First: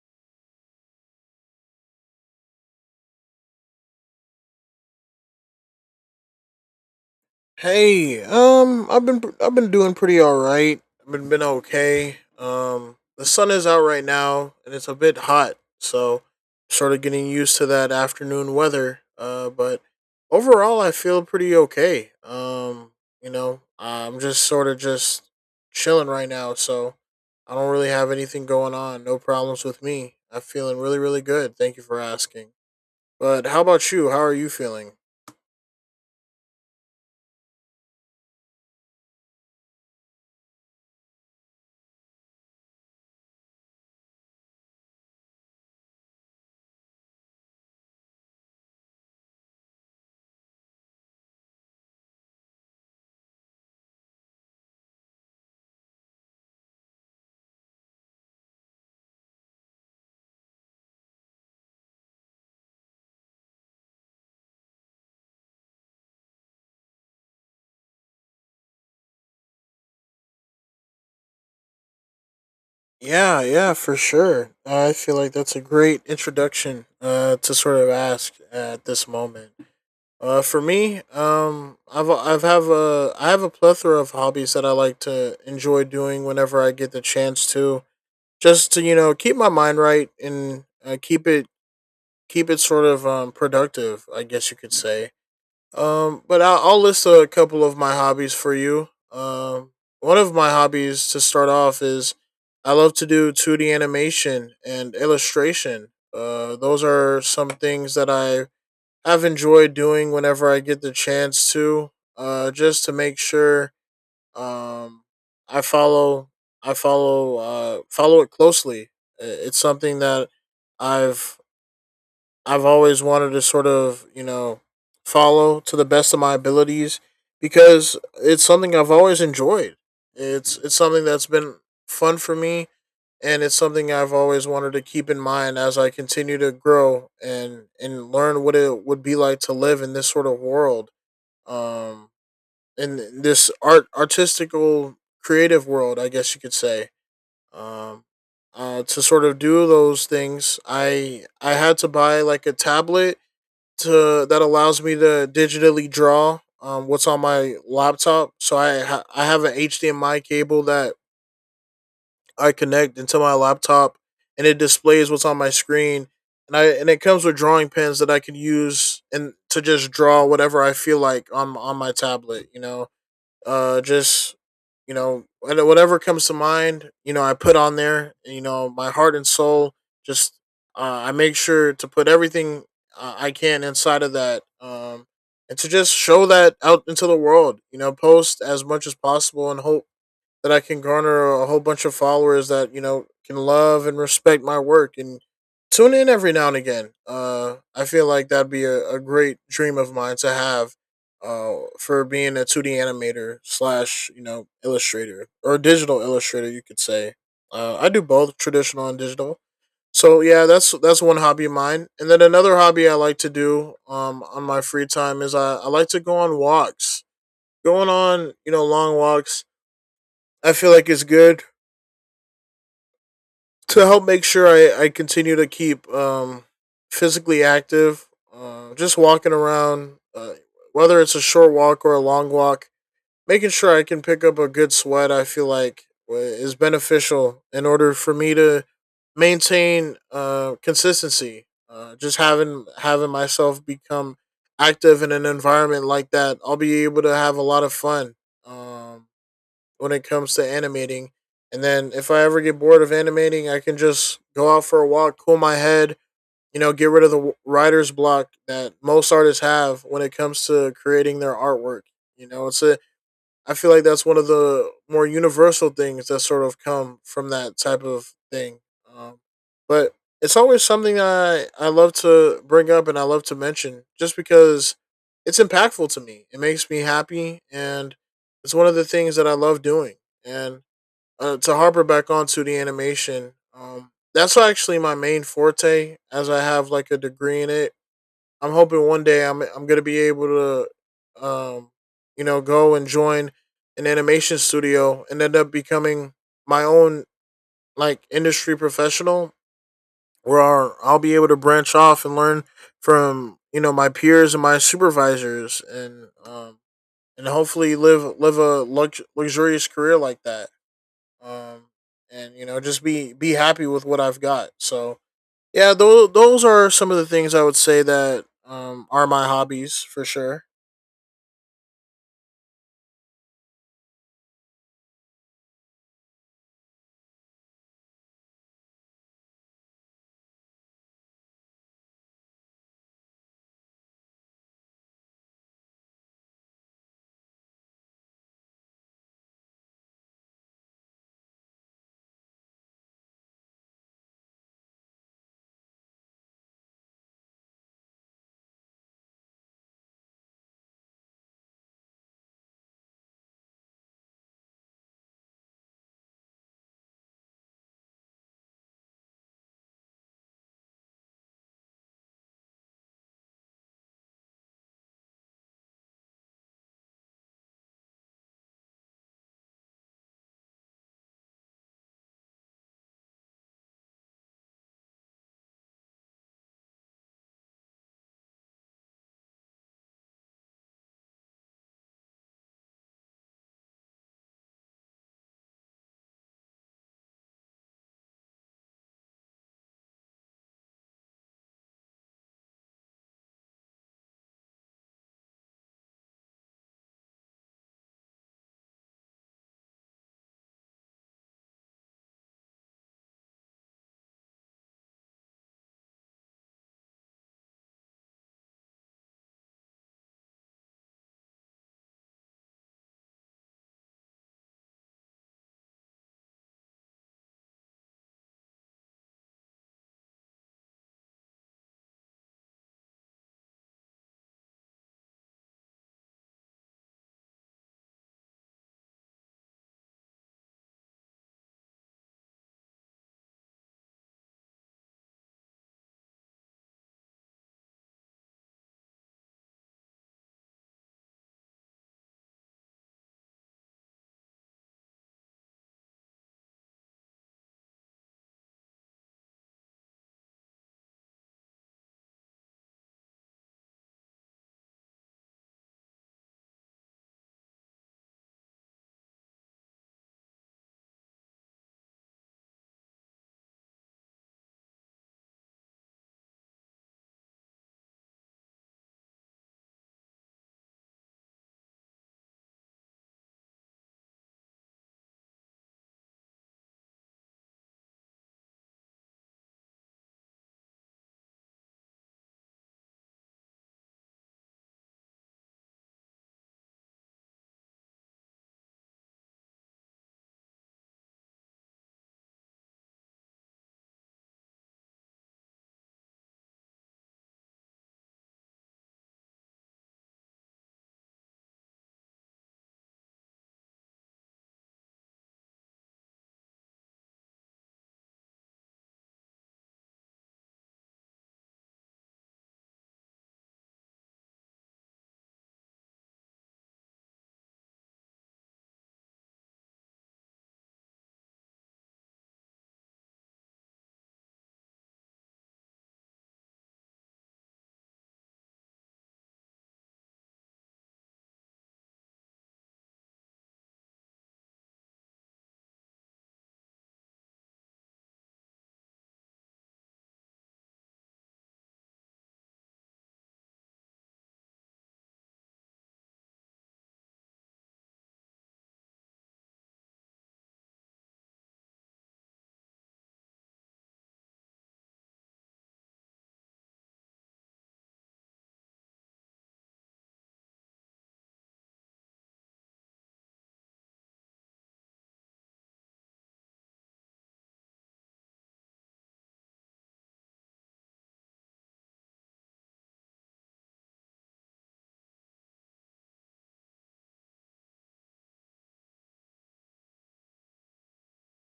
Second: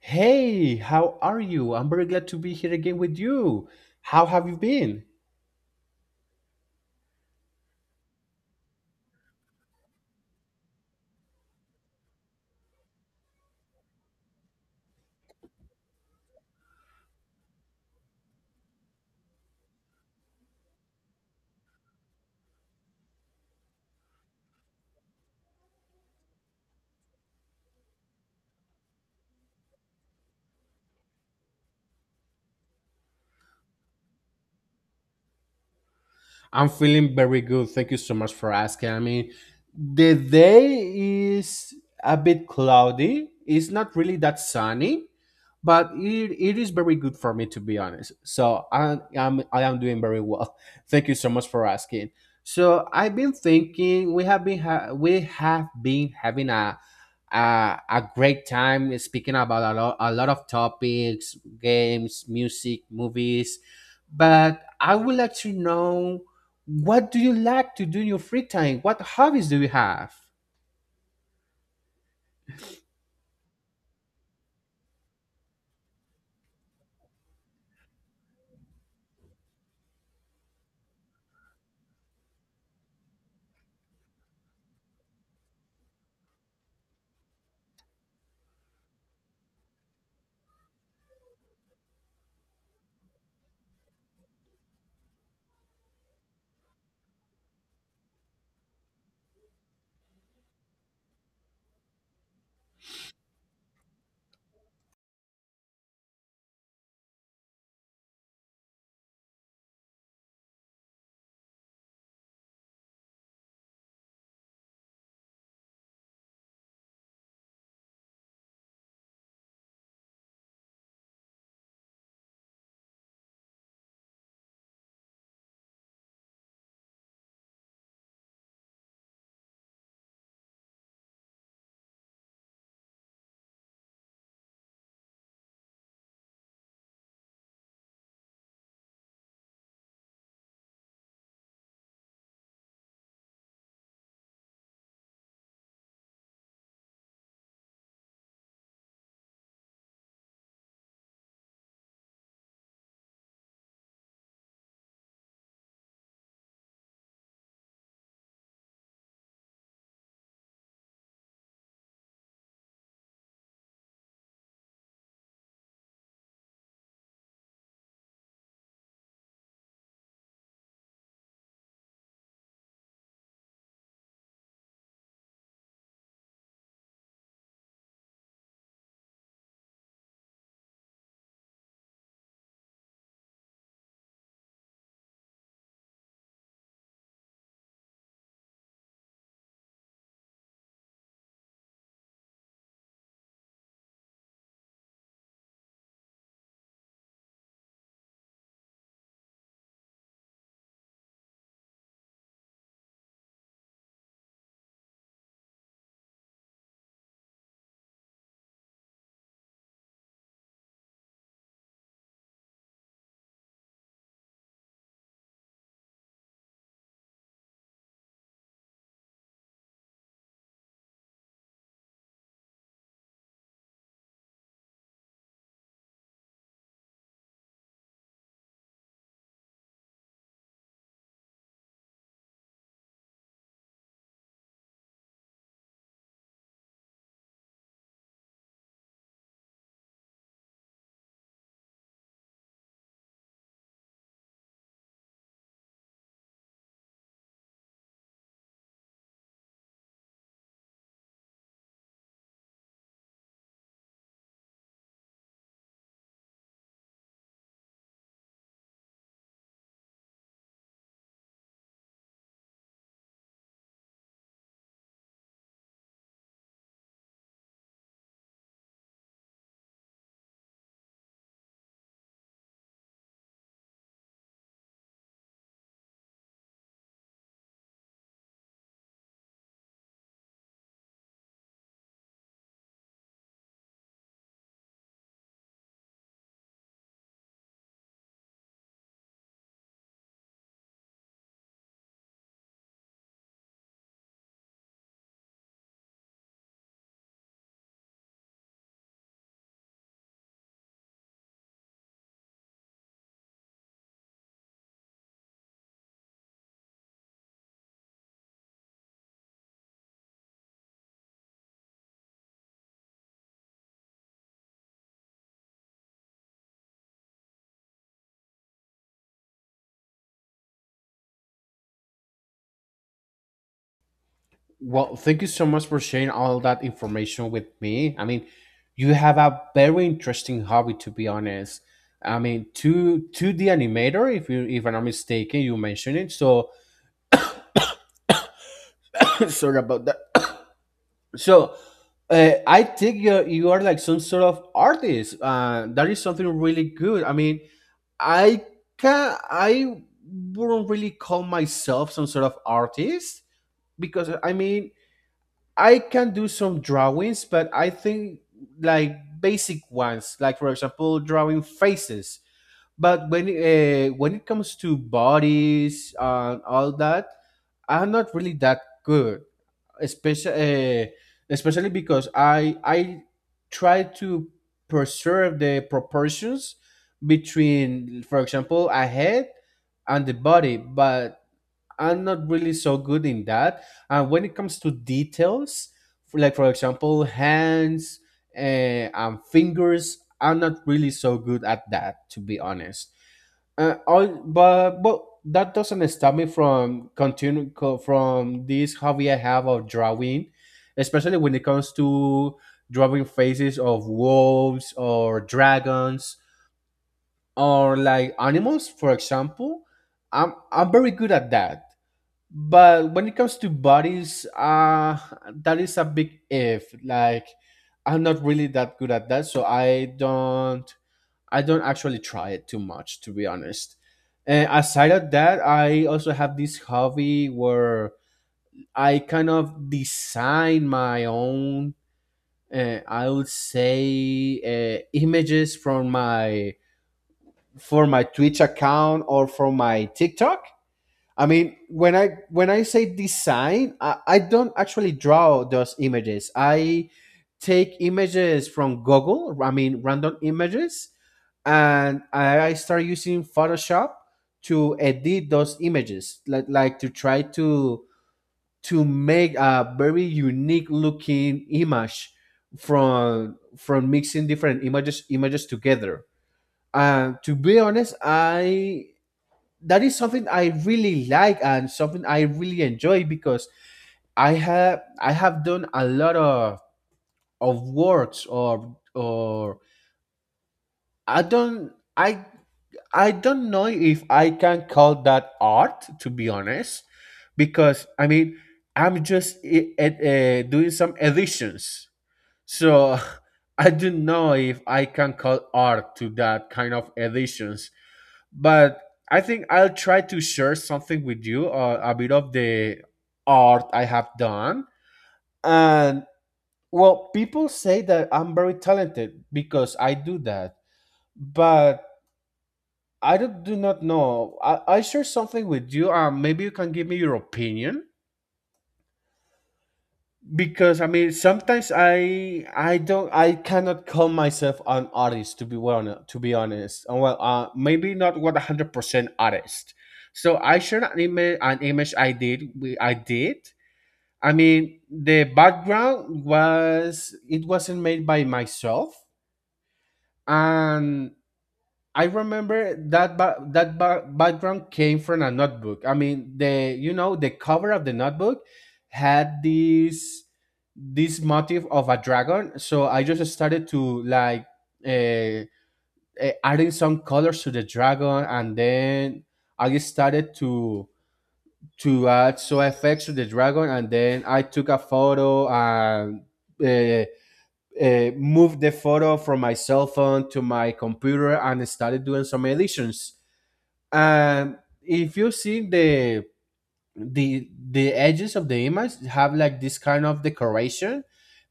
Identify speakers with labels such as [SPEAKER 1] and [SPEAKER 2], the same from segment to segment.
[SPEAKER 1] Hey, how are you? I'm very glad to be here again with you. How have you been?
[SPEAKER 2] Hey, I've been doing pretty all right. I've been okay. The sun is out right now, and it's a bit hot, so sort of getting used to that afternoon weather. But overall, I feel pretty okay. I'm just sort of just chilling right now, so I don't really have anything going on. No problems with me. I'm feeling really really good. Thank you for asking. But how about you? How are you feeling?
[SPEAKER 1] I'm feeling very good. Thank you so much for asking. I mean, the day is a bit cloudy. It's not really that sunny, but it is very good for me to be honest. So I am doing very well. Thank you so much for asking. So I've been thinking we have been we have been having a great time speaking about a lot of topics, games, music, movies, but I would like to know, what do you like to do in your free time? What hobbies do you have?
[SPEAKER 2] Yeah, yeah, for sure. I feel like that's a great introduction to sort of ask at this moment. For me, I have a plethora of hobbies that I like to enjoy doing whenever I get the chance to, just to keep my mind right and keep it sort of productive, I guess you could say. I'll list a couple of my hobbies for you. One of my hobbies to start off is I love to do 2D animation and illustration. Those are some things that I have enjoyed doing whenever I get the chance to, just to make sure um, I follow I follow follow it closely. It's something that I've I've always wanted to sort of, you know, follow to the best of my abilities because it's something I've always enjoyed. It's something that's been fun for me, and it's something I've always wanted to keep in mind as I continue to grow and learn what it would be like to live in this sort of world. Um in this artistical creative world, I guess you could say. Um to sort of do those things, I had to buy like a tablet to that allows me to digitally draw what's on my laptop. So I have an HDMI cable that I connect into my laptop, and it displays what's on my screen. And it comes with drawing pens that I can use and to just draw whatever I feel like on my tablet. You know, just you know whatever comes to mind, you know, I put on there, you know, my heart and soul, just I make sure to put everything I can inside of that, and to just show that out into the world, you know, post as much as possible and hope that I can garner a whole bunch of followers that, you know, can love and respect my work and tune in every now and again. I feel like that'd be a great dream of mine to have. For being a 2D animator slash, you know, illustrator or digital illustrator, you could say. I do both traditional and digital. So yeah, that's one hobby of mine. And then another hobby I like to do on my free time is I like to go on walks. Going on, you know, long walks, I feel like it's good to help make sure I continue to keep physically active, just walking around, whether it's a short walk or a long walk, making sure I can pick up a good sweat. I feel like is beneficial in order for me to maintain consistency. Just having myself become active in an environment like that, I'll be able to have a lot of fun. Um, when it comes to animating. And then if I ever get bored of animating, I can just go out for a walk, cool my head, you know, get rid of the writer's block that most artists have when it comes to creating their artwork. You know, it's a, I feel like that's one of the more universal things that sort of come from that type of thing. Um, but it's always something I love to bring up and I love to mention, just because it's impactful to me. It makes me happy, and it's one of the things that I love doing. And to harbor back onto the animation, that's actually my main forte, as I have like a degree in it. I'm hoping one day I'm gonna be able to, you know, go and join an animation studio and end up becoming my own, like, industry professional, where I'll be able to branch off and learn from, you know, my peers and my supervisors, and hopefully live a luxurious career like that. Um, and you know just be happy with what I've got. So yeah, those are some of the things I would say that are my hobbies for sure.
[SPEAKER 1] Well, thank you so much for sharing all that information with me. I mean, you have a very interesting hobby, to be honest. I mean, to the animator, if you if I'm not mistaken, you mentioned it. So sorry about that. So I think you are like some sort of artist. That is something really good. I mean, I I wouldn't really call myself some sort of artist, because I mean I can do some drawings, but I think like basic ones, like for example drawing faces. But when it comes to bodies and all that, I'm not really that good, especially uh, especially because I try to preserve the proportions between, for example, a head and the body, but I'm not really so good in that. And when it comes to details, like for example, hands uh, and fingers, I'm not really so good at that, to be honest. All, but that doesn't stop me from from this hobby I have of drawing, especially when it comes to drawing faces of wolves or dragons or like animals, for example. I'm very good at that, but when it comes to bodies, that is a big if. Like, I'm not really that good at that, so I don't actually try it too much, to be honest. And aside of that, I also have this hobby where I kind of design my own, I would say, images from my for my Twitch account or from my TikTok. I mean, when I say design, I don't actually draw those images. I take images from Google, I mean random images, and I start using Photoshop to edit those images, like to try to make a very unique looking image from mixing different images together. And to be honest, I that is something I really like and something I really enjoy because I have done a lot of works or I don't I I don't know if I can call that art, to be honest, because I mean I'm just doing some editions, so I don't know if I can call art to that kind of editions. But I think I'll try to share something with you, a bit of the art I have done. And well, people say that I'm very talented because I do that, but I do, do not know. I share something with you, and maybe you can give me your opinion. Because I mean sometimes I cannot call myself an artist, to be, well, to be honest. Well, maybe not 100% artist. So I shared an image, an image I did. I mean the background, was it wasn't made by myself. And I remember that background came from a notebook. I mean, the, you know, the cover of the notebook had this this motif of a dragon. So I just started to, like, uh, adding some colors to the dragon, and then I started to add some effects to the dragon, and then I took a photo and uh, moved the photo from my cell phone to my computer and started doing some editions. And if you see the the edges of the image, have like this kind of decoration.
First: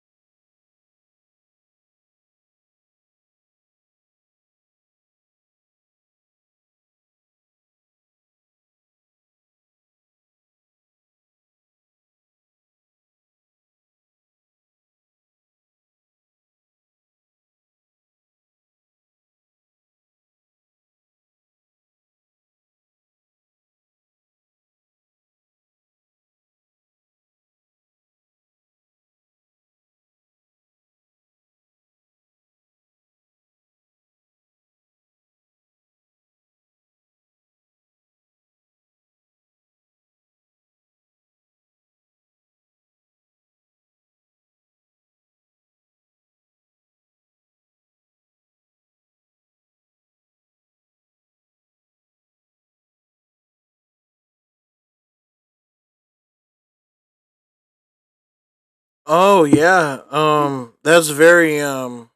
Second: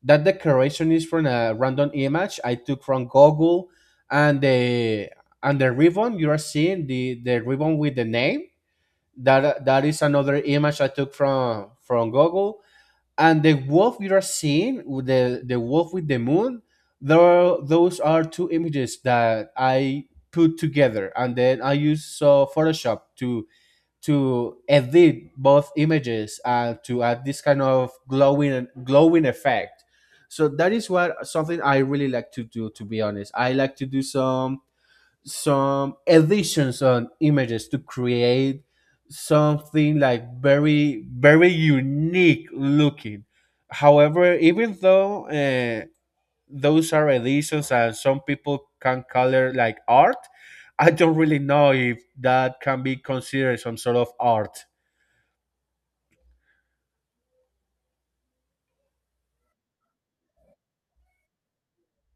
[SPEAKER 1] That decoration is from a random image I took from Google, and the ribbon you are seeing, the ribbon with the name, that that is another image I took from Google. And the wolf you are seeing with the wolf with the moon. There, those are two images that I put together, and then I use Photoshop to edit both images and to add this kind of glowing effect. So that is what something I really like to do. To be honest, I like to do some additions on images to create something like very unique looking. However, even though those are editions and some people can call it like art, I don't really know if that can be considered some sort of art.
[SPEAKER 2] Oh yeah, that's very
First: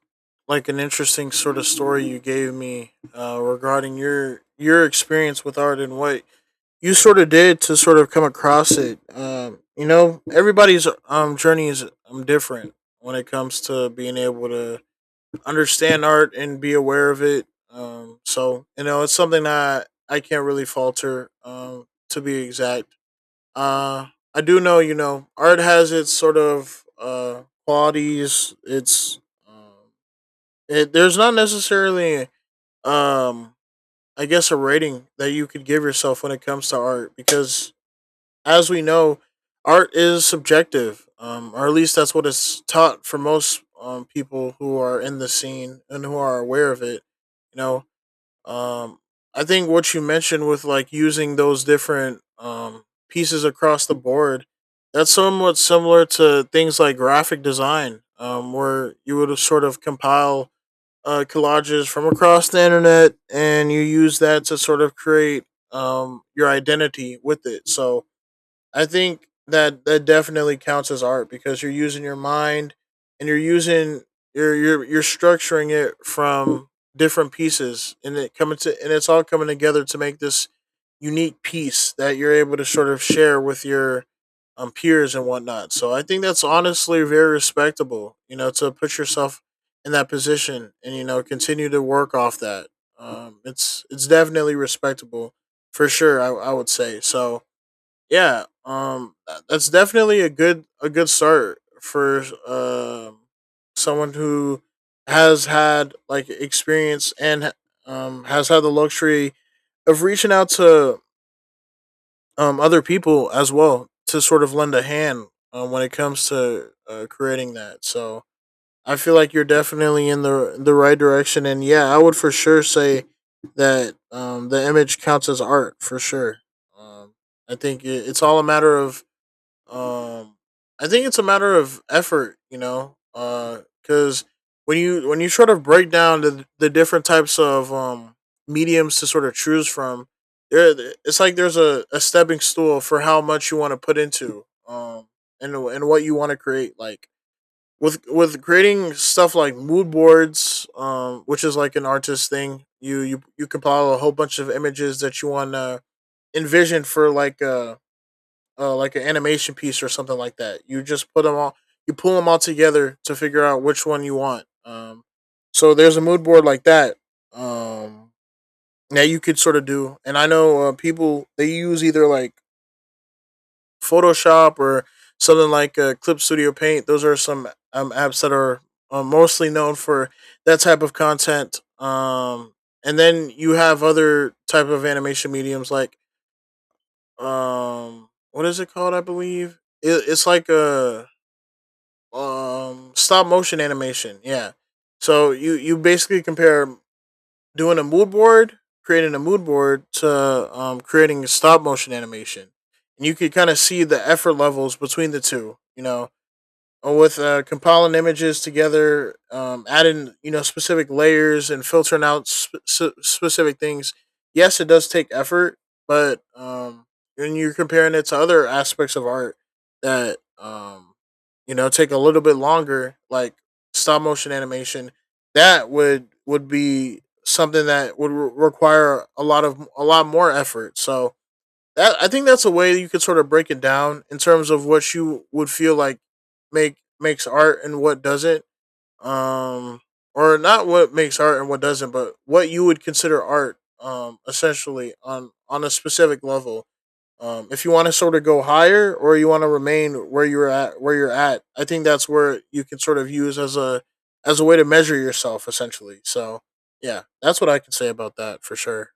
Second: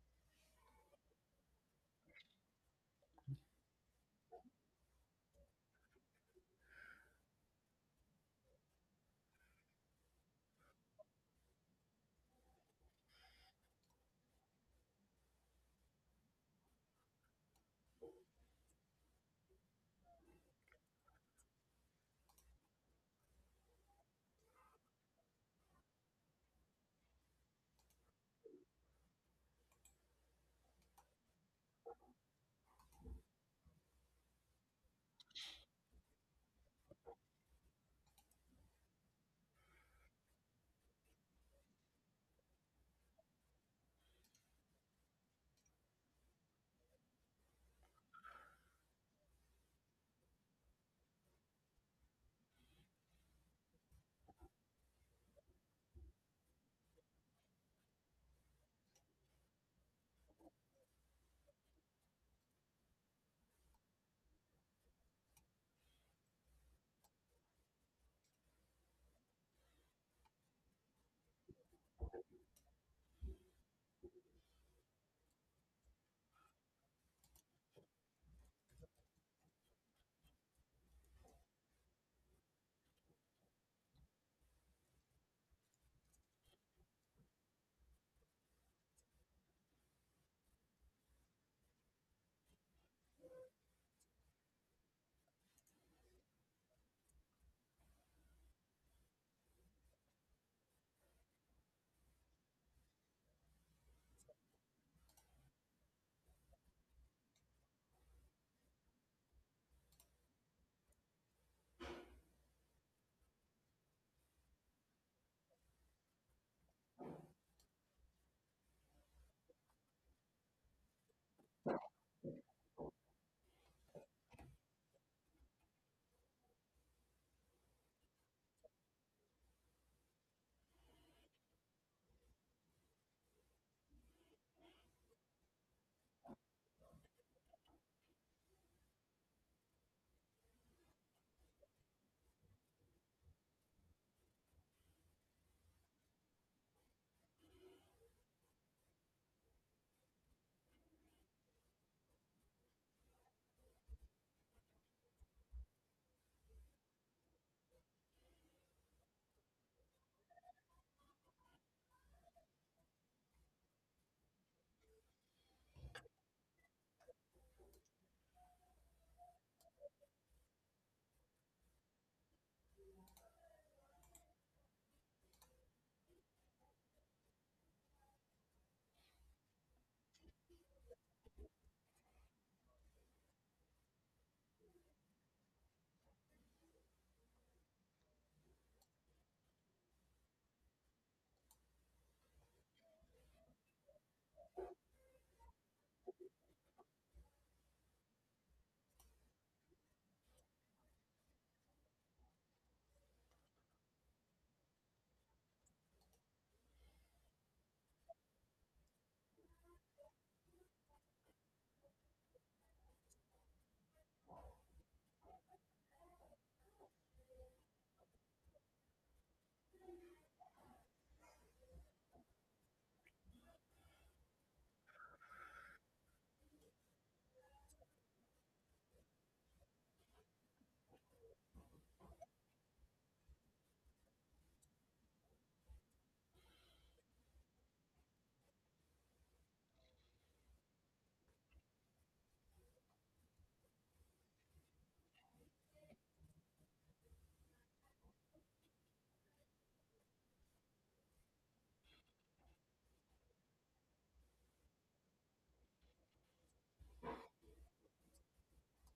[SPEAKER 2] like an interesting sort of story you gave me regarding your experience with art and what you sort of did to sort of come across it. You know, everybody's journey is different when it comes to being able to understand art and be aware of it. So you know, it's something that I can't really falter. To be exact, uh, I do know, you know, art has its sort of qualities. Um, there's not necessarily um I guess a rating that you could give yourself when it comes to art, because as we know, art is subjective, or at least that's what it's taught for most people who are in the scene and who are aware of it. You know, um, I think what you mentioned with, like, using those different pieces across the board, that's somewhat similar to things like graphic design, where you would sort of compile collages from across the internet, and you use that to sort of create your identity with it. So, I think that definitely counts as art, because you're using your mind, and you're using, you're structuring it from different pieces, and it's all coming together to make this unique piece that you're able to sort of share with your peers and whatnot. So I think that's honestly very respectable, you know, to put yourself in that position and, you know, continue to work off that. It's definitely respectable for sure. I would say. So yeah, that's definitely a good start for someone who has had like experience and has had the luxury of reaching out to other people as well to sort of lend a hand when it comes to creating that. So I feel like you're definitely in the right direction, and yeah, I would for sure say that the image counts as art for sure. um it's all a matter of um, I think it's a matter of effort, you know, because when you, when you sort of break down the different types of mediums to sort of choose from, there, it's like there's a stepping stool for how much you want to put into and what you want to create, like. With creating stuff like mood boards, which is like an artist thing, you compile a whole bunch of images that you want to envision for like an animation piece or something like that. You just put them all, you pull them all together to figure out which one you want. So there's a mood board like that um, that you could sort of do. And I know, people, they use either like Photoshop or something like, Clip Studio Paint. Those are some apps that are mostly known for that type of content. And then you have other type of animation mediums like, what is it called? I believe it's like a stop motion animation. Yeah. So you basically compare doing a mood board, creating a mood board, to creating a stop motion animation. And you could kind of see the effort levels between the two, you know, with compiling images together, adding, you know, specific layers and filtering out specific things. Yes, it does take effort, but when you're comparing it to other aspects of art that, you know, take a little bit longer, like stop motion animation, that would be something that would require a lot of a lot more effort. So that, I think that's a way you could sort of break it down in terms of what you would feel like makes art and what doesn't. Um or not what makes art and what doesn't, but what you would consider art essentially on a specific level. If you want to sort of go higher or you want to remain where you're at, I think that's where you can sort of use as a way to measure yourself essentially. So, yeah, that's what I can say about that for sure.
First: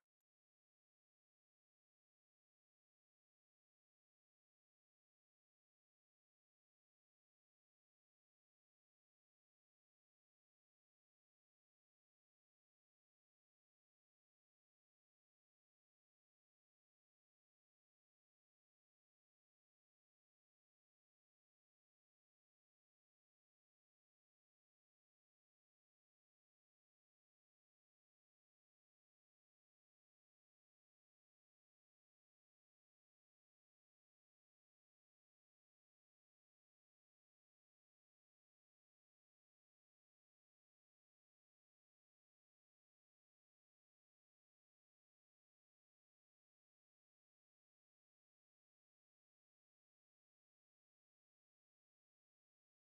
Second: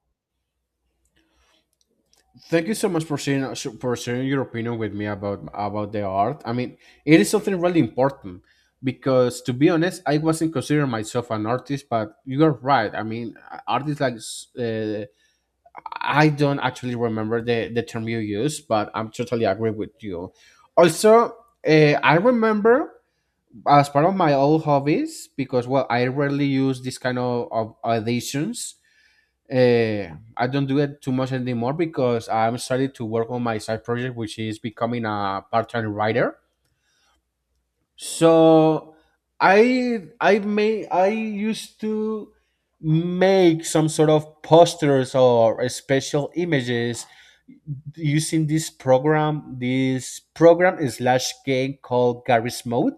[SPEAKER 1] Thank you so much for sharing your opinion with me about the art. I mean, it is something really important because, to be honest, I wasn't considering myself an artist, but you are right. I mean, artists like I don't actually remember the term you use, but I'm totally agree with you. Also, I remember, as part of my old hobbies, because well I rarely use this kind of auditions, I don't do it too much anymore because I'm starting to work on my side project, which is becoming a part-time writer. So I used to make some sort of posters or special images using this program slash game called Garry's Mode.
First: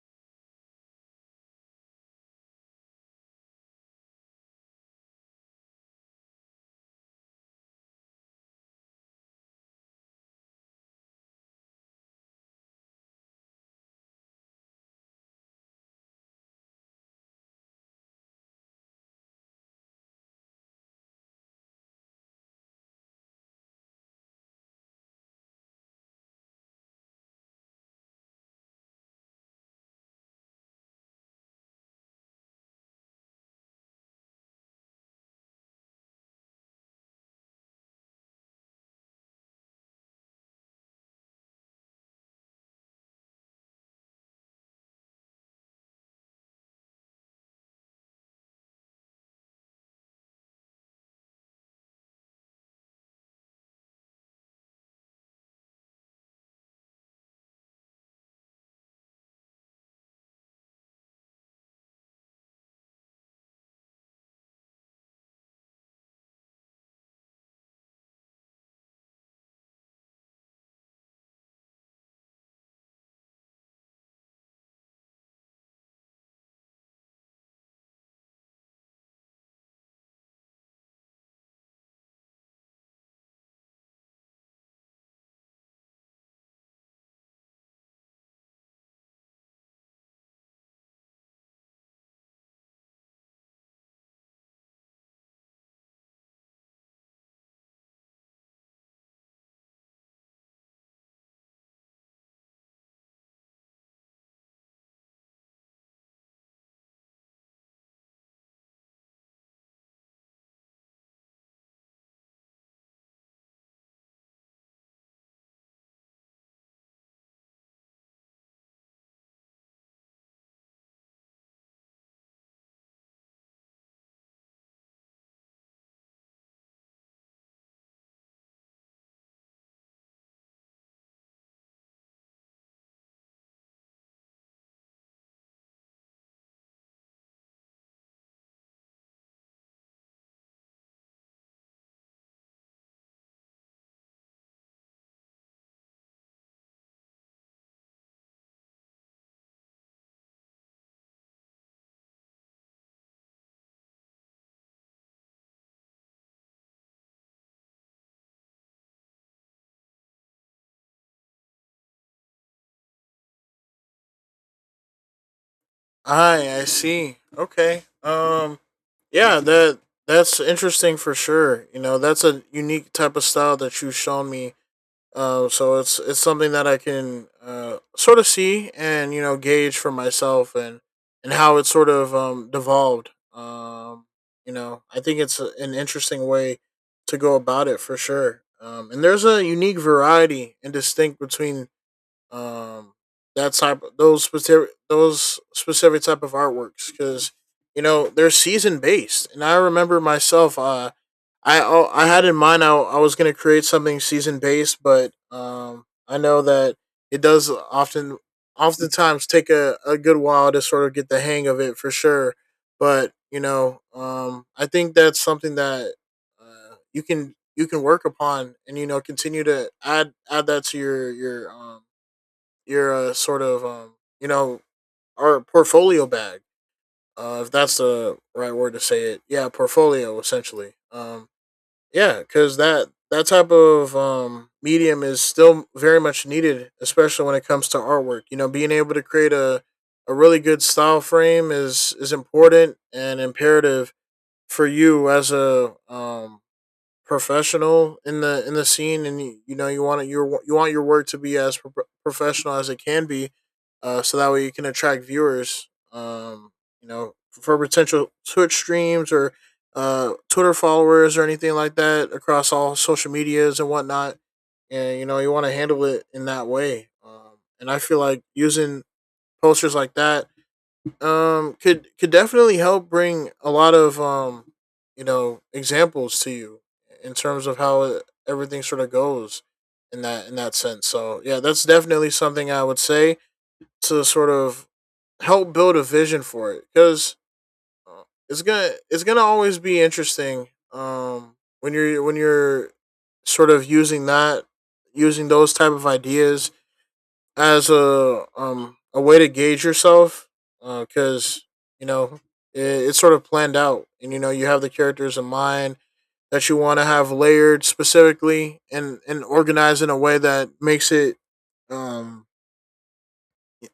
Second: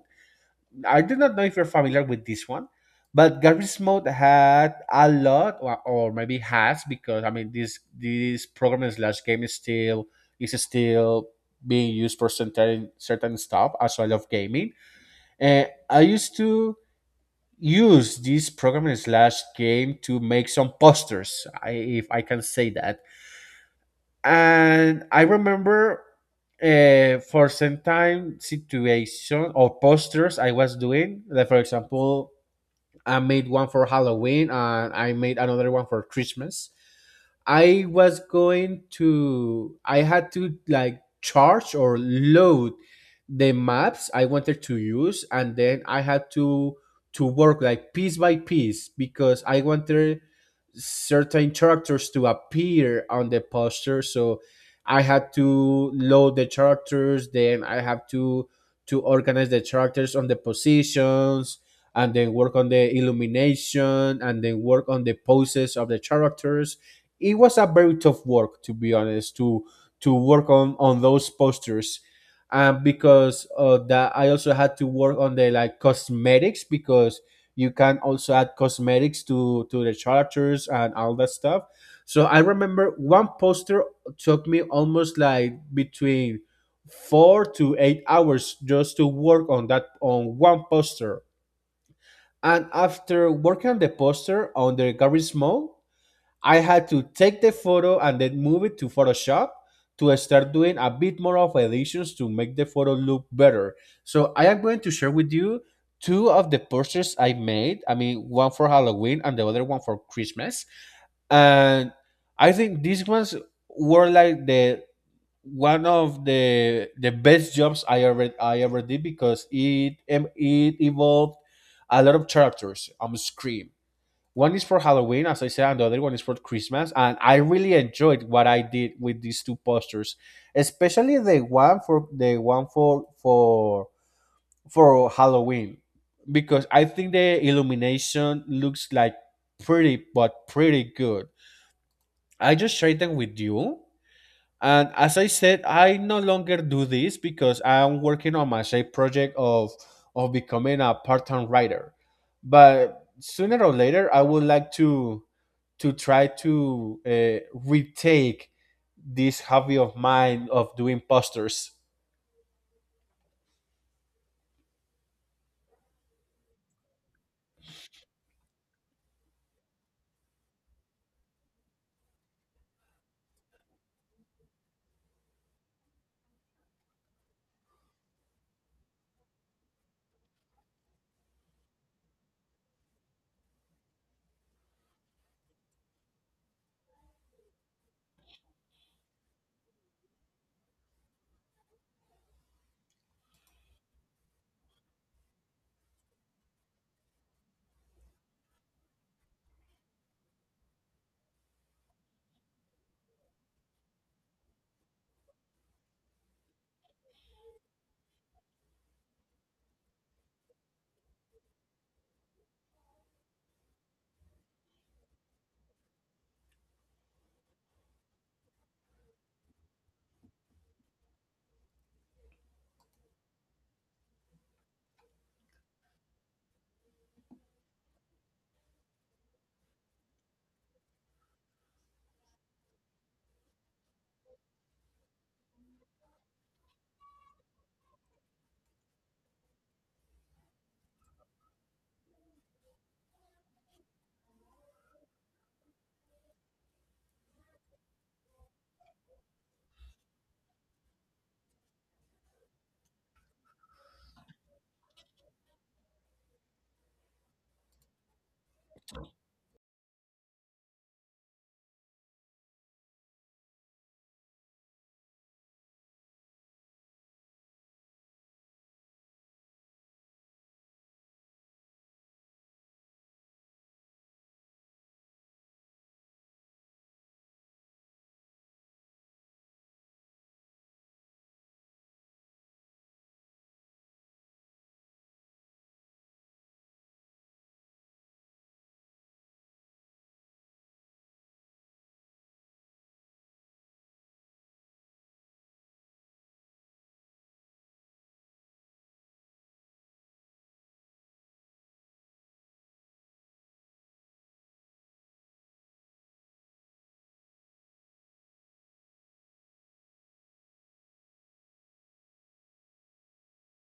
[SPEAKER 1] I do not know if you're familiar with this one, but Garbage Mode had a lot, or maybe has, because I mean this program slash game is still being used for certain stuff as well of gaming. And I used to use this program slash game to make some posters, if I can say that. And I remember, for some time situation or posters I was doing, like for example I made one for Halloween and I made another one for Christmas. I had to like charge or load the maps I wanted to use, and then I had to work like piece by piece, because I wanted certain characters to appear on the poster. So I had to load the characters, then I have to organize the characters on the positions, and then work on the illumination, and then work on the poses of the characters. It was a very tough work, to be honest, to work on those posters. And because of that, I also had to work on the like cosmetics, because you can also add cosmetics to the characters and all that stuff. So I remember one poster took me almost like between 4 to 8 hours just to work on that on one poster. And after working on the poster on the garage mall, I had to take the photo and then move it to Photoshop to start doing a bit more of additions to make the photo look better. So I am going to share with you two of the purchases I made. I mean, one for Halloween and the other one for Christmas. And I think these ones were like the one of the best jobs I ever did, because it involved a lot of characters on the screen. One is for Halloween, as I said, and the other one is for Christmas. And I really enjoyed what I did with these two posters, especially the one for for Halloween, because I think the illumination looks like pretty good. I just shared them with you, and as I said, I no longer do this because I'm working on my side project of becoming a part-time writer. But sooner or later, I would like to try to retake this hobby of mine of doing posters.
[SPEAKER 2] I see. Okay. Yeah, that's interesting for sure. You know, that's a unique type of style that you've shown me. So it's something that I can sort of see and, you know, gauge for myself and how it sort of devolved. You know, I think it's an interesting way to go about it for sure. And there's a unique variety and distinct between um that type those specific type of artworks because, you know, they're season based, and I remember myself I had in mind I was going to create something season based, but I know that it does oftentimes take a good while to sort of get the hang of it for sure. But, you know, I think that's something that you can work upon and, you know, continue to add that to your sort of you know, our portfolio bag, if that's the right word to say it. Yeah, portfolio essentially. Yeah, because that type of medium is still very much needed, especially when it comes to artwork. You know, being able to create a really good style frame is important and imperative for you as a professional in the scene, and you know, you want your work to be as professional as it can be, so that way you can attract viewers. You know, for potential Twitch streams or Twitter followers or anything like that across all social medias and whatnot. And, you know, you want to handle it in that way. And I feel like using posters like that could definitely help bring a lot of you know, examples to you in terms of everything sort of goes in that sense. So yeah, that's definitely something I would say to sort of help build a vision for it, because it's gonna always be interesting um when you're sort of using that using those type of ideas as a way to gauge yourself, because you know, it, it's sort of planned out, and, you know, you have the characters in mind that you want to have layered specifically and organized in a way that makes it um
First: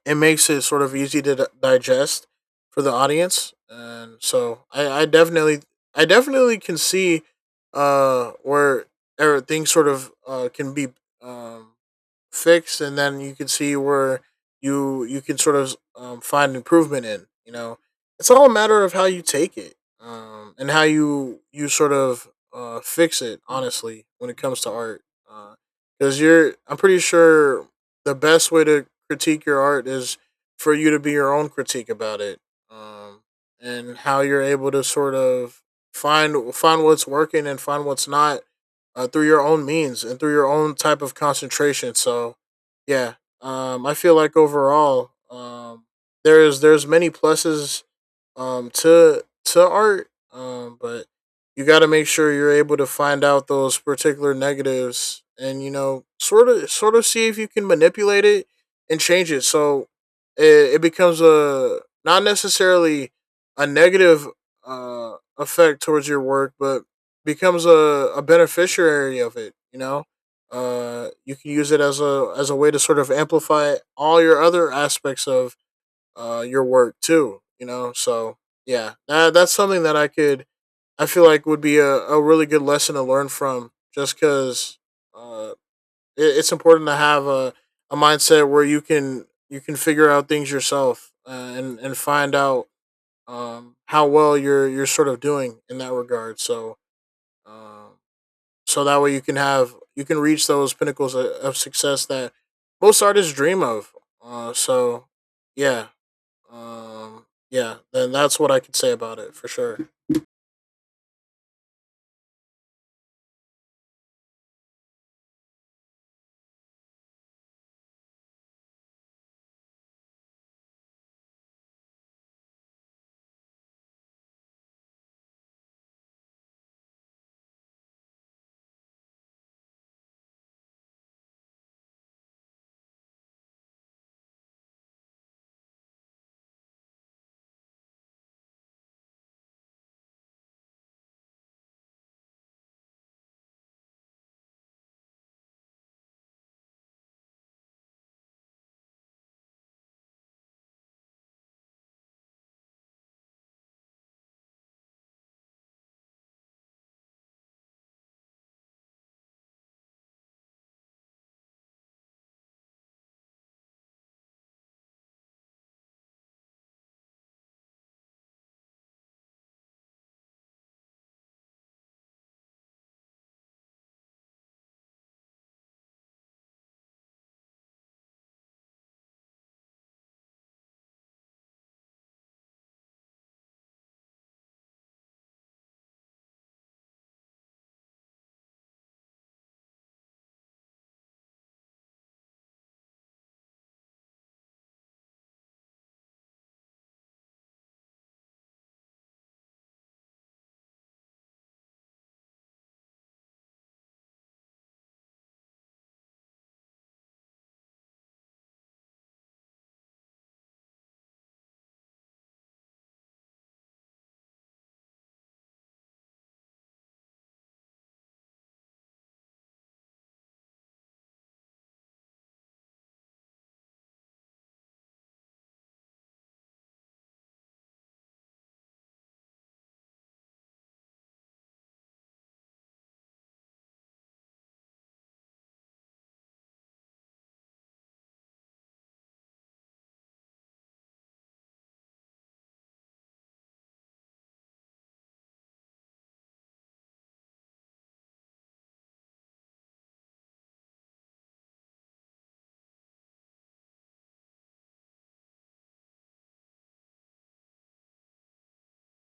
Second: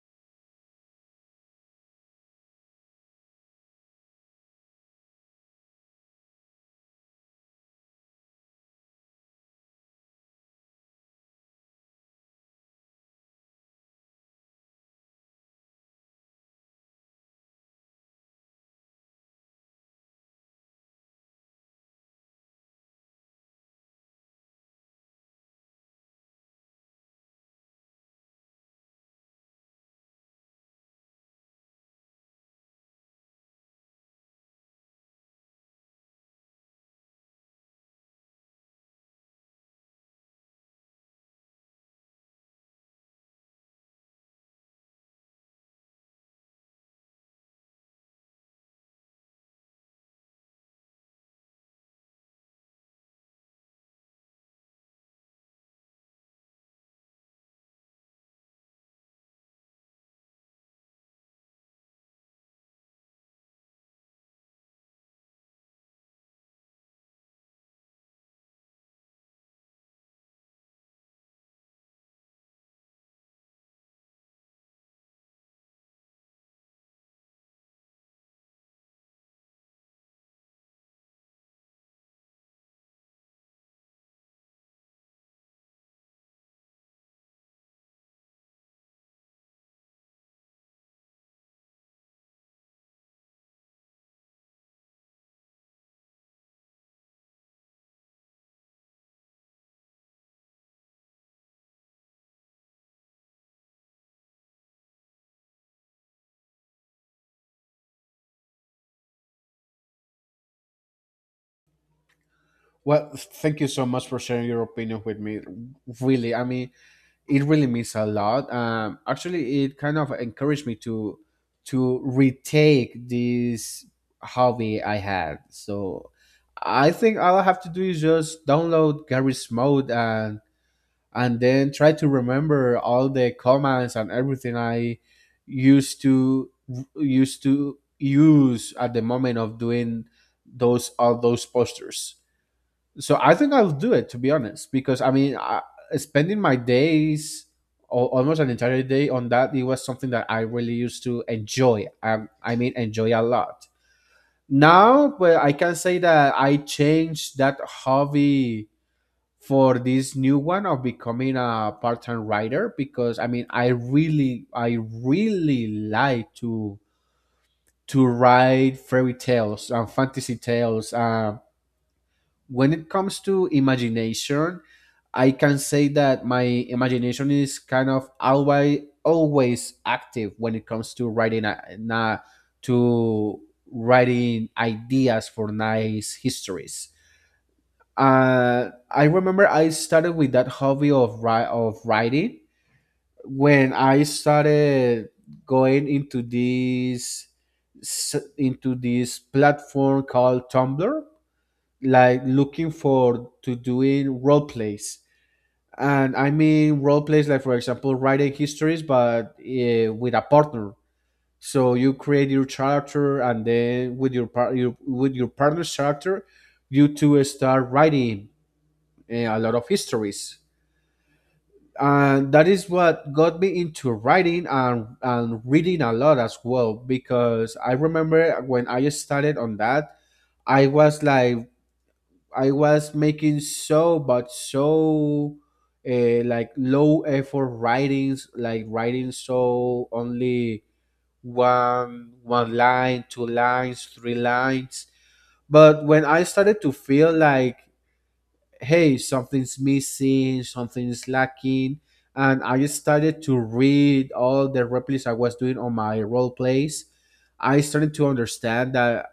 [SPEAKER 2] makes it sort of easy to digest for the audience. And so I definitely can see where or things sort of can be um fixed, and then you can see where you can sort of find improvement in. You know, it's all a matter of how you take it and how you sort of fix it. Honestly, when it comes to art, because I'm pretty sure the best way to critique your art is for you to be your own critique about it, um, and how you're able to sort of find what's working and find what's not, through your own means and through your own type of concentration. So, yeah, I feel like overall, there's many pluses to art, but you got to make sure you're able to find out those particular negatives and, you know, sort of see if you can manipulate it and change it. So it becomes a not necessarily a negative effect towards your work, but becomes a beneficiary of it. You know, you can use it as a way to sort of amplify all your other aspects of your work too. You know, so yeah, that's something that I feel like would be a really good lesson to learn from. Just because uh, it, it's important to have a mindset where you can figure out things yourself, and find out how well you're sort of doing in that regard. So um, that way you can reach those pinnacles of success that most artists dream of. Uh, so yeah, yeah, then that's what I could say about it for sure.
[SPEAKER 1] Well, thank you so much for sharing your opinion with me. Really, I mean, it really means a lot. Actually, it kind of encouraged me to retake this hobby I had. So I think all I have to do is just download Garry's Mode and then try to remember all the commands and everything I used to used to use at the moment of doing those all those posters. So I think I'll do it, to be honest, because I mean, I, spending my days almost an entire day on that, it was something that I really used to enjoy. I mean, enjoy a lot. Now, well, I can say that I changed that hobby for this new one of becoming a part-time writer because I mean, I really like to write fairy tales and fantasy tales. When it comes to imagination, I can say that my imagination is kind of always active when it comes to to writing ideas for nice histories. I remember I started with that hobby of writing when I started going into this platform called Tumblr, like looking for to doing role plays. And I mean role plays like, for example, writing histories but with a partner. So you create your character and then with your, par- your with your partner's character, you two start writing a lot of histories, and that is what got me into writing and reading a lot as well. Because I remember when I started on that, I was like, I was making so but so like low effort writings, like writing so only one line, two lines, three lines. But when I started to feel like, hey, something's missing, something's lacking, and I started to read all the replays I was doing on my role plays, I started to understand that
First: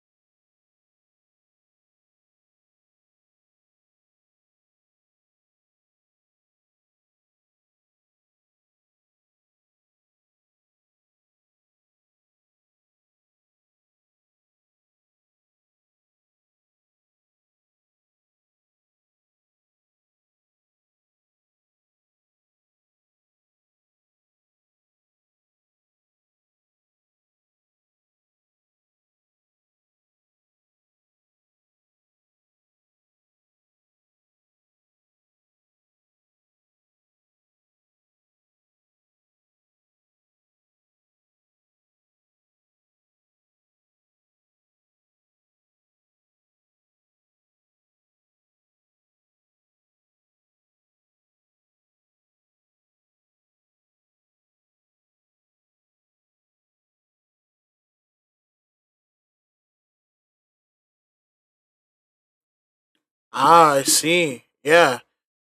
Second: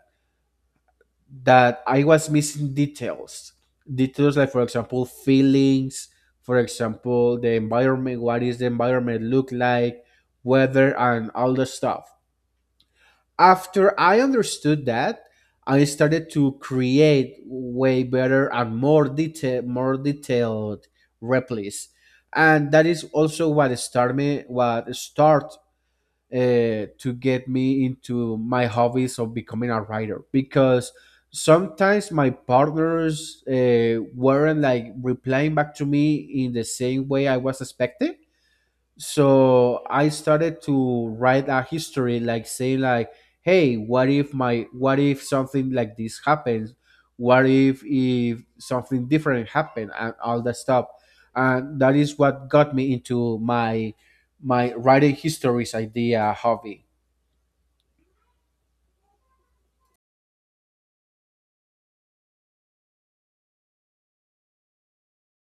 [SPEAKER 1] that I was missing details. Details like, for example, feelings, for example, the environment, what is the environment look like, weather, and all the stuff. After I understood that, I started to create way better and more detailed replis, and that is also what started me, what start to get me into my hobbies of becoming a writer. Because sometimes my partners weren't like replying back to me in the same way I was expecting. So I started to write a history like saying like, hey, what if something like this happens, what if something different happened and all that stuff. And that is what got me into my my writing histories idea hobby.
[SPEAKER 2] Ah, I see. Yeah.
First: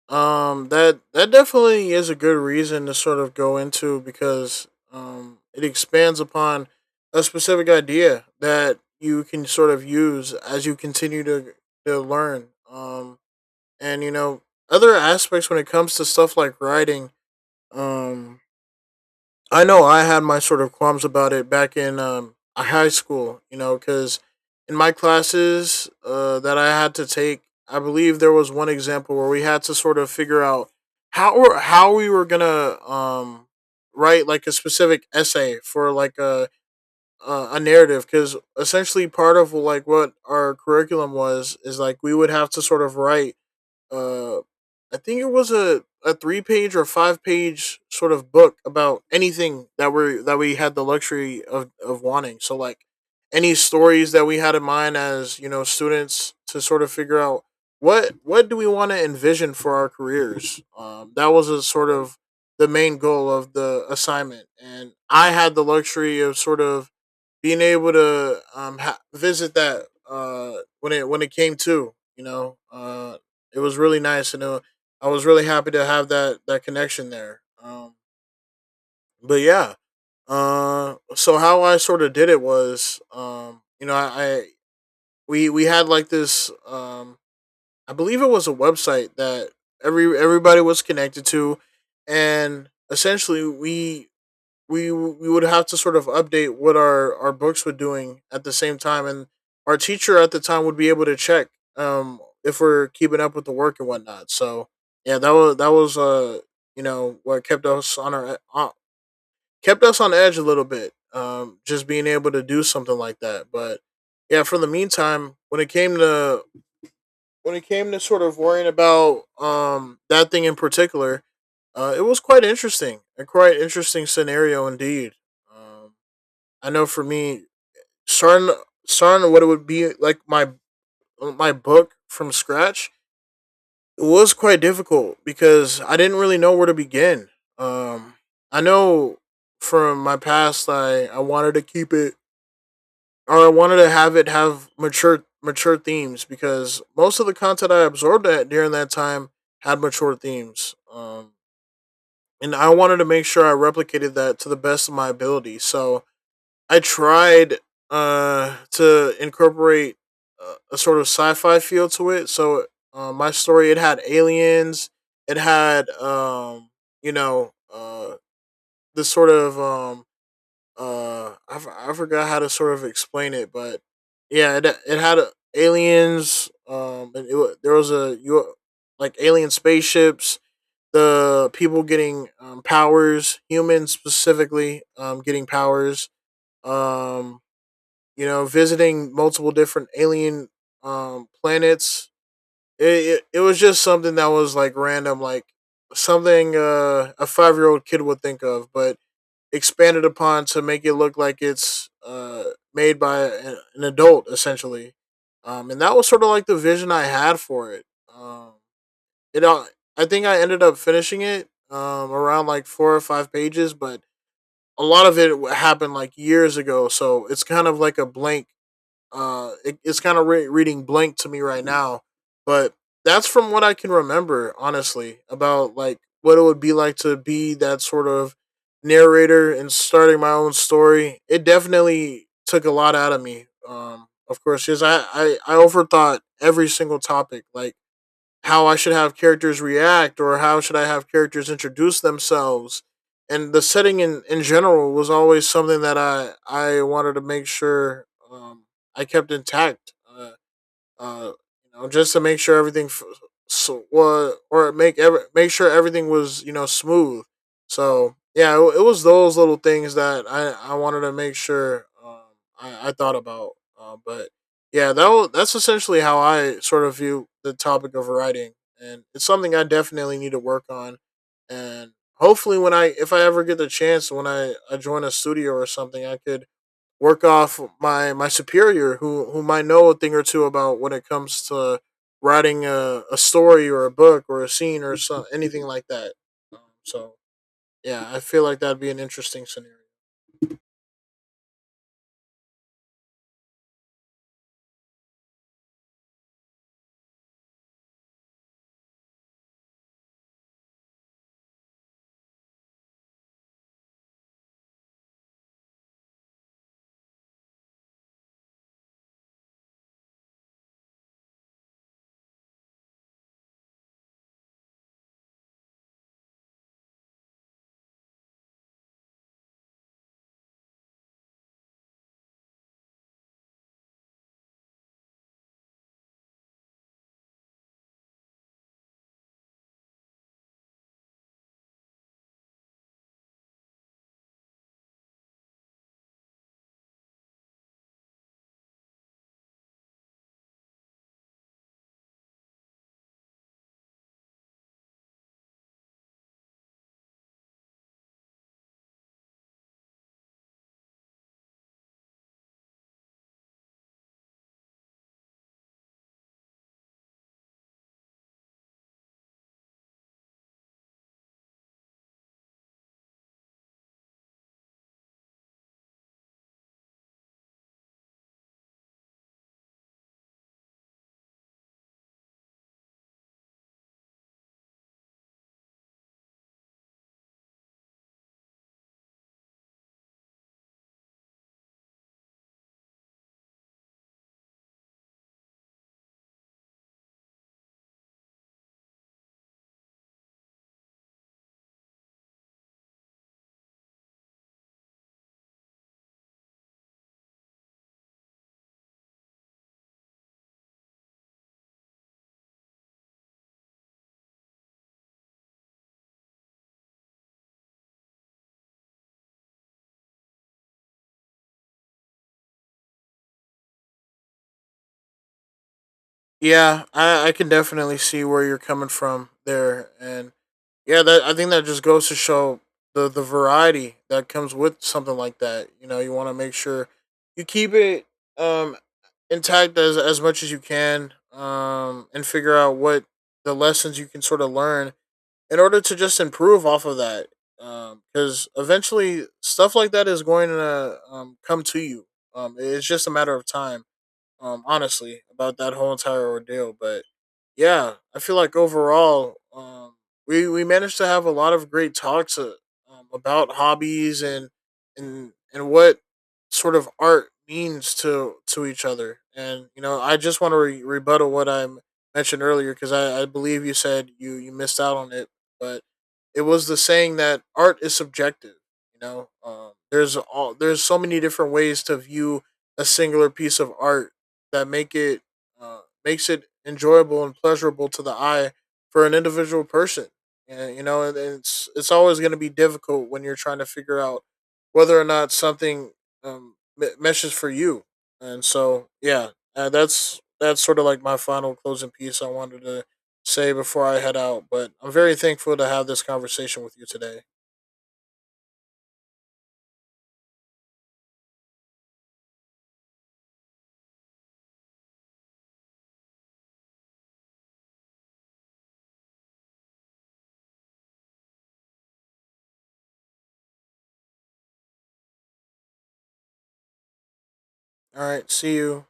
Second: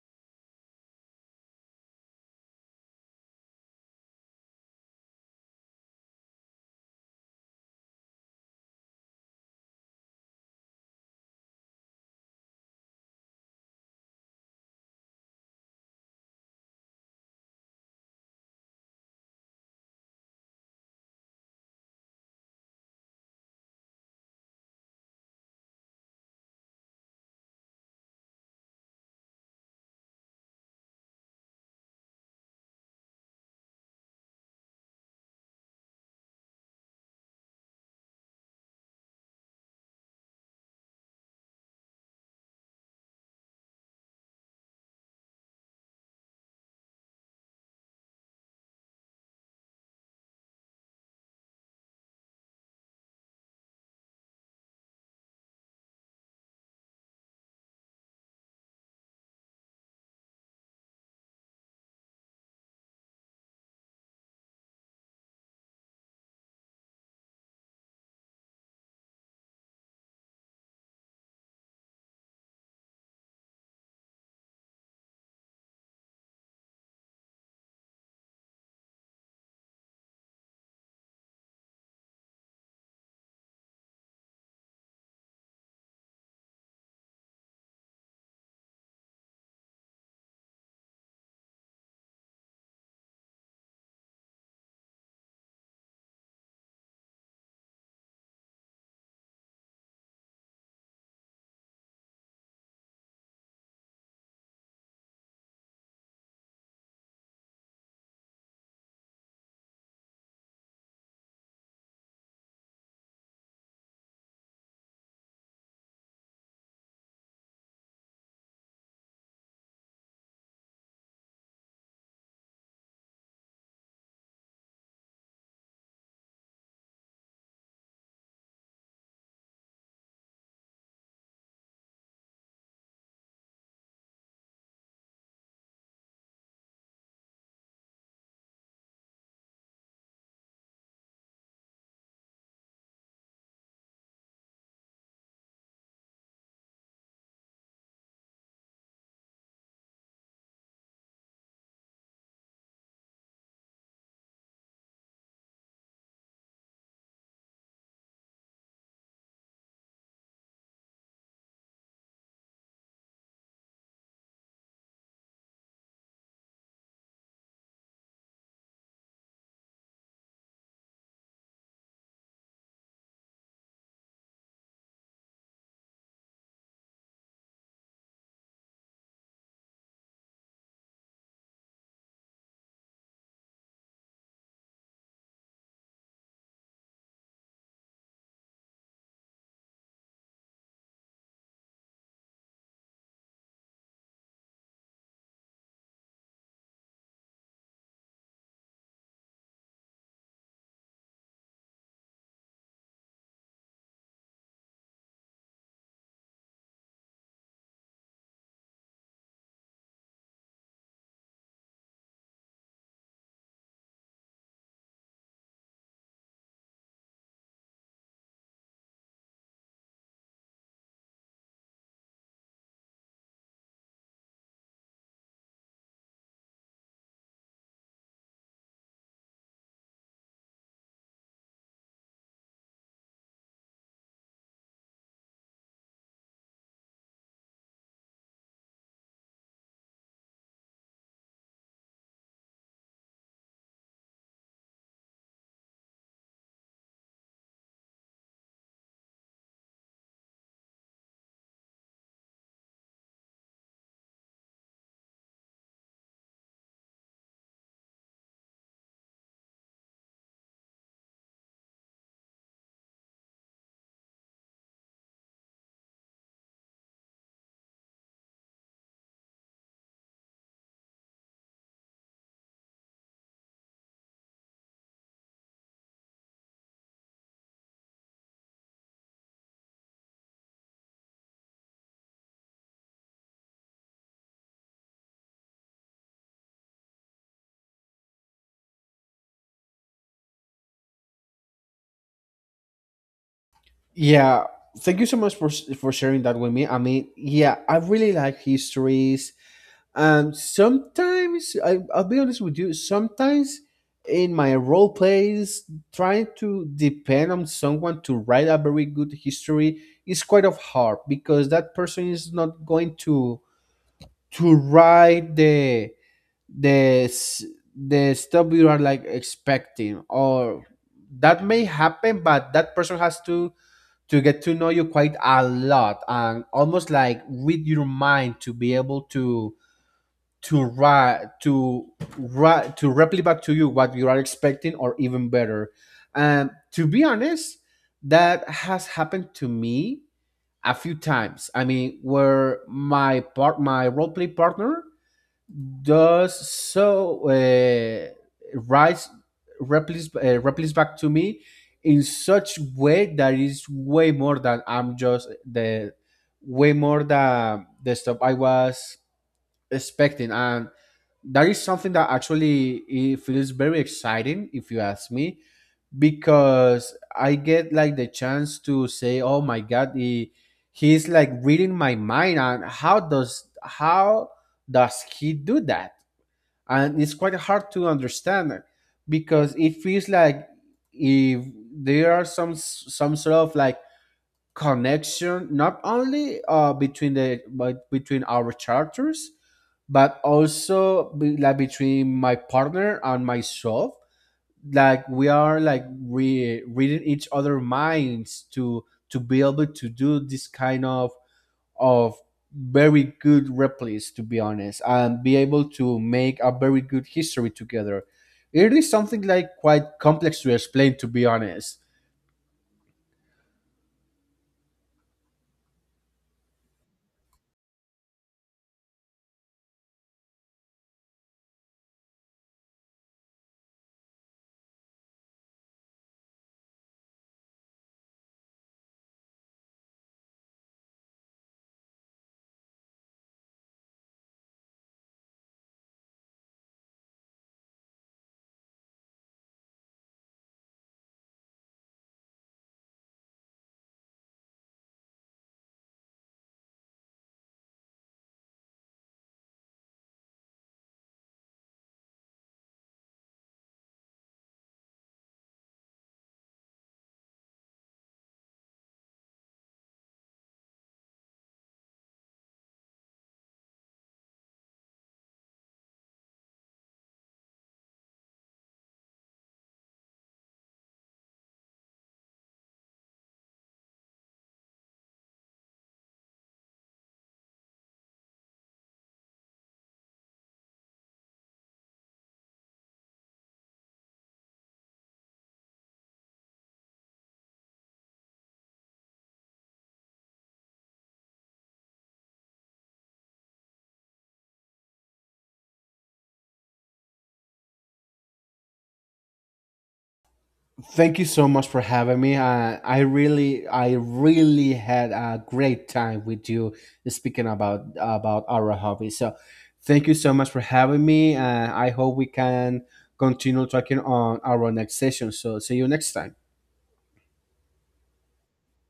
[SPEAKER 2] That that definitely is a good reason to sort of go into because it expands upon a specific idea that you can sort of use as you continue to learn. And you know, other aspects when it comes to stuff like writing. Um, I know I had my sort of qualms about it back in high school, you know, because in my classes, that I had to take, I believe there was one example where we had to sort of figure out how we were gonna write like a specific essay for like a narrative, because essentially part of like what our curriculum was, is like we would have to sort of write uh I think it was a three page or five-page sort of book about anything that we had the luxury of wanting. So like any stories that we had in mind as, you know, students to sort of figure out what do we want to envision for our careers. That was a sort of the main goal of the assignment. And I had the luxury of sort of being able to visit that when it came to, you know, it was really nice, and I was really happy to have that connection there. But Yeah, so how I sort of did it was, you know, I we had like this, I believe it was a website that everybody was connected to, and essentially we would have to sort of update what our books were doing at the same time, and our teacher at the time would be able to check if we're keeping up with the work and whatnot. So yeah, that was you know, what kept us on our kept us on edge a little bit. Just being able to do something like that, but yeah, for the meantime, when it came to sort of worrying about that thing in particular, it was quite interesting, a quite interesting scenario indeed. Um, I know for me, starting starting what it would be like my book from scratch, it was quite difficult because I didn't really know where to begin. Um, I know from my past, I wanted to keep it, or I wanted to have it have mature themes, because most of the content I absorbed at during that time had mature themes. And I wanted to make sure I replicated that to the best of my ability. So I tried to incorporate a sort of sci-fi feel to it. So my story, it had aliens, it had you know, this sort of I forgot how to sort of explain it, but yeah, it had aliens, and there was a you like alien spaceships, the people getting powers, humans specifically getting powers, um you know, visiting multiple different alien planets. It was just something that was like random, like something a 5 year old kid would think of, but expanded upon to make it look like it's made by an adult essentially. And that was sort of like the vision I had for it. um, it uh, I think I ended up finishing it around like four or five pages, but a lot of it happened like years ago, so it's kind of like a blank. It's kind of reading blank to me right now, but that's from what I can remember, honestly, about like what it would be like to be that sort of narrator and starting my own story. It definitely took a lot out of me. Of course, because I overthought every single topic, like how I should have characters react or how should I have characters introduce themselves. And the setting in general was always something that I wanted to make sure um, I kept intact. Uh, you know, just to make sure everything f- so or make every make sure everything was, you know, smooth. So yeah, it was those little things that I wanted to make sure I thought about. But Yeah, that's essentially how I sort of view the topic of writing, and it's something I definitely need to work on, and hopefully when I, if I ever get the chance when I join a studio or something, I could work off my superior who might know a thing or two about when it comes to writing a story or a book or a scene or something anything like that. Um, so yeah, I feel like that'd be an interesting scenario.
[SPEAKER 1] Yeah, thank you so much for sharing that with me. I mean, yeah, I really like histories. Sometimes I'll be honest with you. Sometimes in my role plays, trying to depend on someone to write a very good history is quite of hard, because that person is not going to write the s- the stuff you are like expecting, or that may happen. But that person has to get to know you quite a lot and almost like with your mind to be able to ra- to to replicate back to you what you are expecting, or even better. And to be honest, that has happened to me a few times. I mean, where my role play partner does so rise replies replies back to me in such way that is way more than the stuff I was expecting. And that is something that actually it feels very exciting if you ask me, because I get like the chance to say, "Oh my God, he's like reading my mind, and how does he do that?" And it's quite hard to understand, because it feels like if there are some sort of like connection, not only between the but between our charters, but also like between my partner and myself. Like we are like reading each other minds to be able to do this kind of very good replies, to be honest, and be able to make a very good history together. It is something like quite complex to explain, to be honest.
[SPEAKER 2] Yeah, I can definitely see where you're coming from there, and yeah, that I think that just goes to show the variety that comes with something like that. You know, you want to make sure you keep it um intact as much as you can, and figure out what the lessons you can sort of learn in order to just improve off of that. Because eventually stuff like that is going to come to you. It's just a matter of time honestly, about that whole entire ordeal. But yeah, I feel like overall, we managed to have a lot of great talks, about hobbies and and what sort of art means to each other. And, you know, I just want to rebuttal what I mentioned earlier, because I believe you said you missed out on it, but it was the saying that art is subjective. You know, there's so many different ways to view a singular piece of art that makes it enjoyable and pleasurable to the eye for an individual person. And, you know, and it's always going to be difficult when you're trying to figure out whether or not something meshes for you. And so, yeah, that's sort of like my final closing piece I wanted to say before I head out. But I'm very thankful to have this conversation with you today.
[SPEAKER 1] Thank you so much for having me. I really had a great time with you speaking about our hobby. So thank you so much for having me, and I hope we can continue talking on our next session. So see you next time.
[SPEAKER 2] All right, see you.